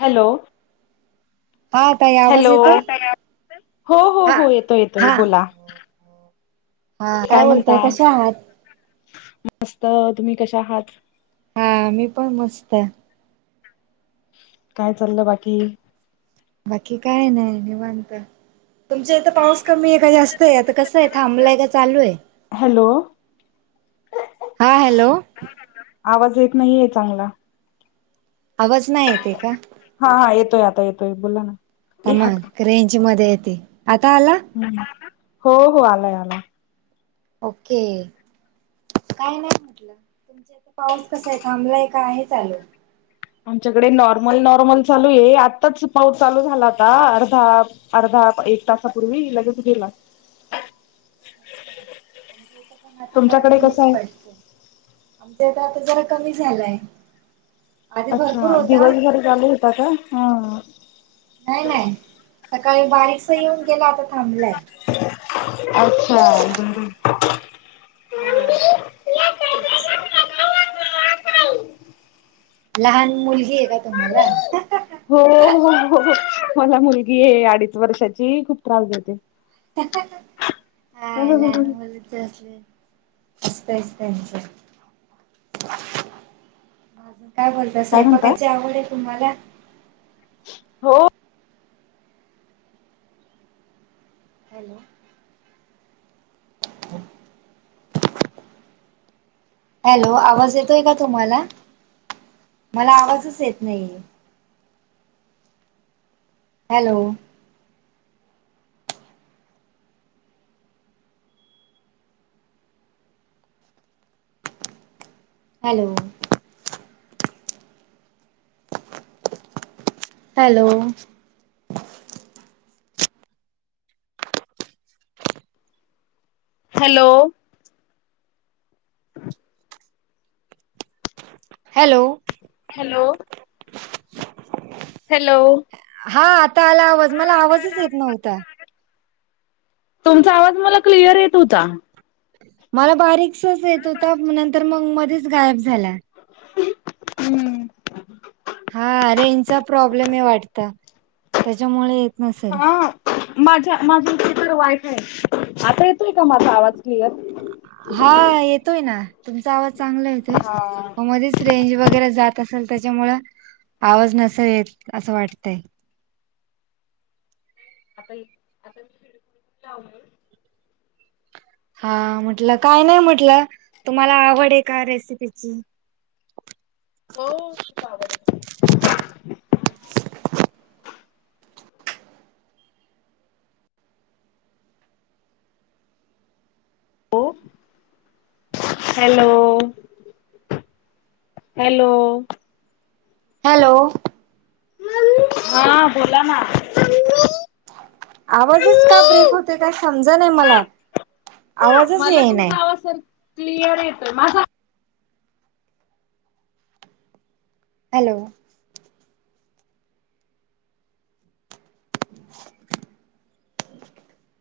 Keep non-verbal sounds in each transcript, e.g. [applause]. Hello हा ताई आवाज हॅलो येतोय? हो, हो, हा हो येतोय, येतोय हा. बोला हा काय बोलताय म्हणता कशा आहात? मस्त तुम्ही कशा आहात? हा मी पण मस्तये काय चाललं बाकी? बाकी काय नाही निवांत तुमचा इथ पाऊस कमी आहे का जास्त आहे आता कसं आहे थांबलाय का चालू आहे हॅलो हा हॅलो आवाज येत नाहीये चांगला आवाज नाही येते का? हा, हा येतोय आता येतोय बोला ना ए थांबा हात रेंज मध्ये येते आता आला हो, हो आलाय, आलाय ओके काय नाही तुमच्या पाऊस कसा आहे थांबलाय का आहे चालू? आमच्याकडे नॉर्मल, नॉर्मल चालू आहे आत्ताच पाऊस चालू झाला आता अर्धा अर्धा एक तासापूर्वी लगेच गेला आमच्या इथ पण आता जरा तुमच्याकडे कसं कमीच आहे पाड आमच्या इथं आता जरा कमी झालाय आधी अच्छा भरपूर होता दिवसभर चालू होता का? ह नाही नाही सकाळी बारीकसा येऊन गेलाय आता थांबलाय अच्छा बरं हा तेच लहान मुलगी हेका तुम्हाला? हो हो हो मला मुलगीय अडीच वर्षाची खूप त्रास देते हा लहान काय मुलच असले असतयचं त्यांचं मग अजून काय बोल म्हणता? स्वयपाकायची आवडेय तुम्हाला? हो हॅलो [inaudible] हॅलो आवाज येतोय का तुम्हाला? मला आवाजच येत नाहीये. Hello hello hello hello hello hello hello हा आता आला आवाज मला आवाजच येत नव्हता तुमचा आवाज मला क्लिअर येत हुता. मला बारीकसाच येत होता नंतर मंग मध्येच गायब झाला. हम्म हा रेंजचा प्रॉब्लेम आहे वाटत त्याच्यामुळे नसेल हा माझ्या माझं इथे तर वायफाय आहे आता येतोय का माझा आवाज क्लिअर हा येतोय ना तुमचा आवाज चांगला येतोय हा. मं मध्येच रेंज वगैरे जात असेल त्याच्यामुळं आवाज नसेल येत असं वाटतय आता आता हेडफोन लावलोय हा म्हटलं काय नाही म्हटलं तुम्हाला आवड आहे का रेसिपीची हो खूप आवड आहे. [inaudible] हो हॅलो हॅलो हॅलो हा बोला ना आवाजच का ब्रेक होतोय का समजना मला आवाजच मला येईना तुमचा आवाज सर क्लिअर येतोय माझा हॅलो [inaudible]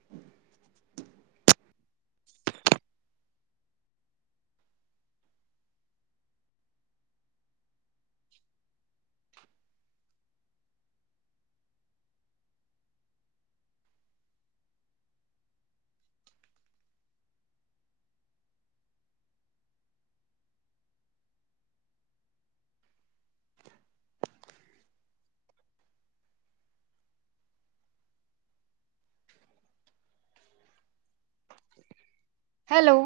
हॅलो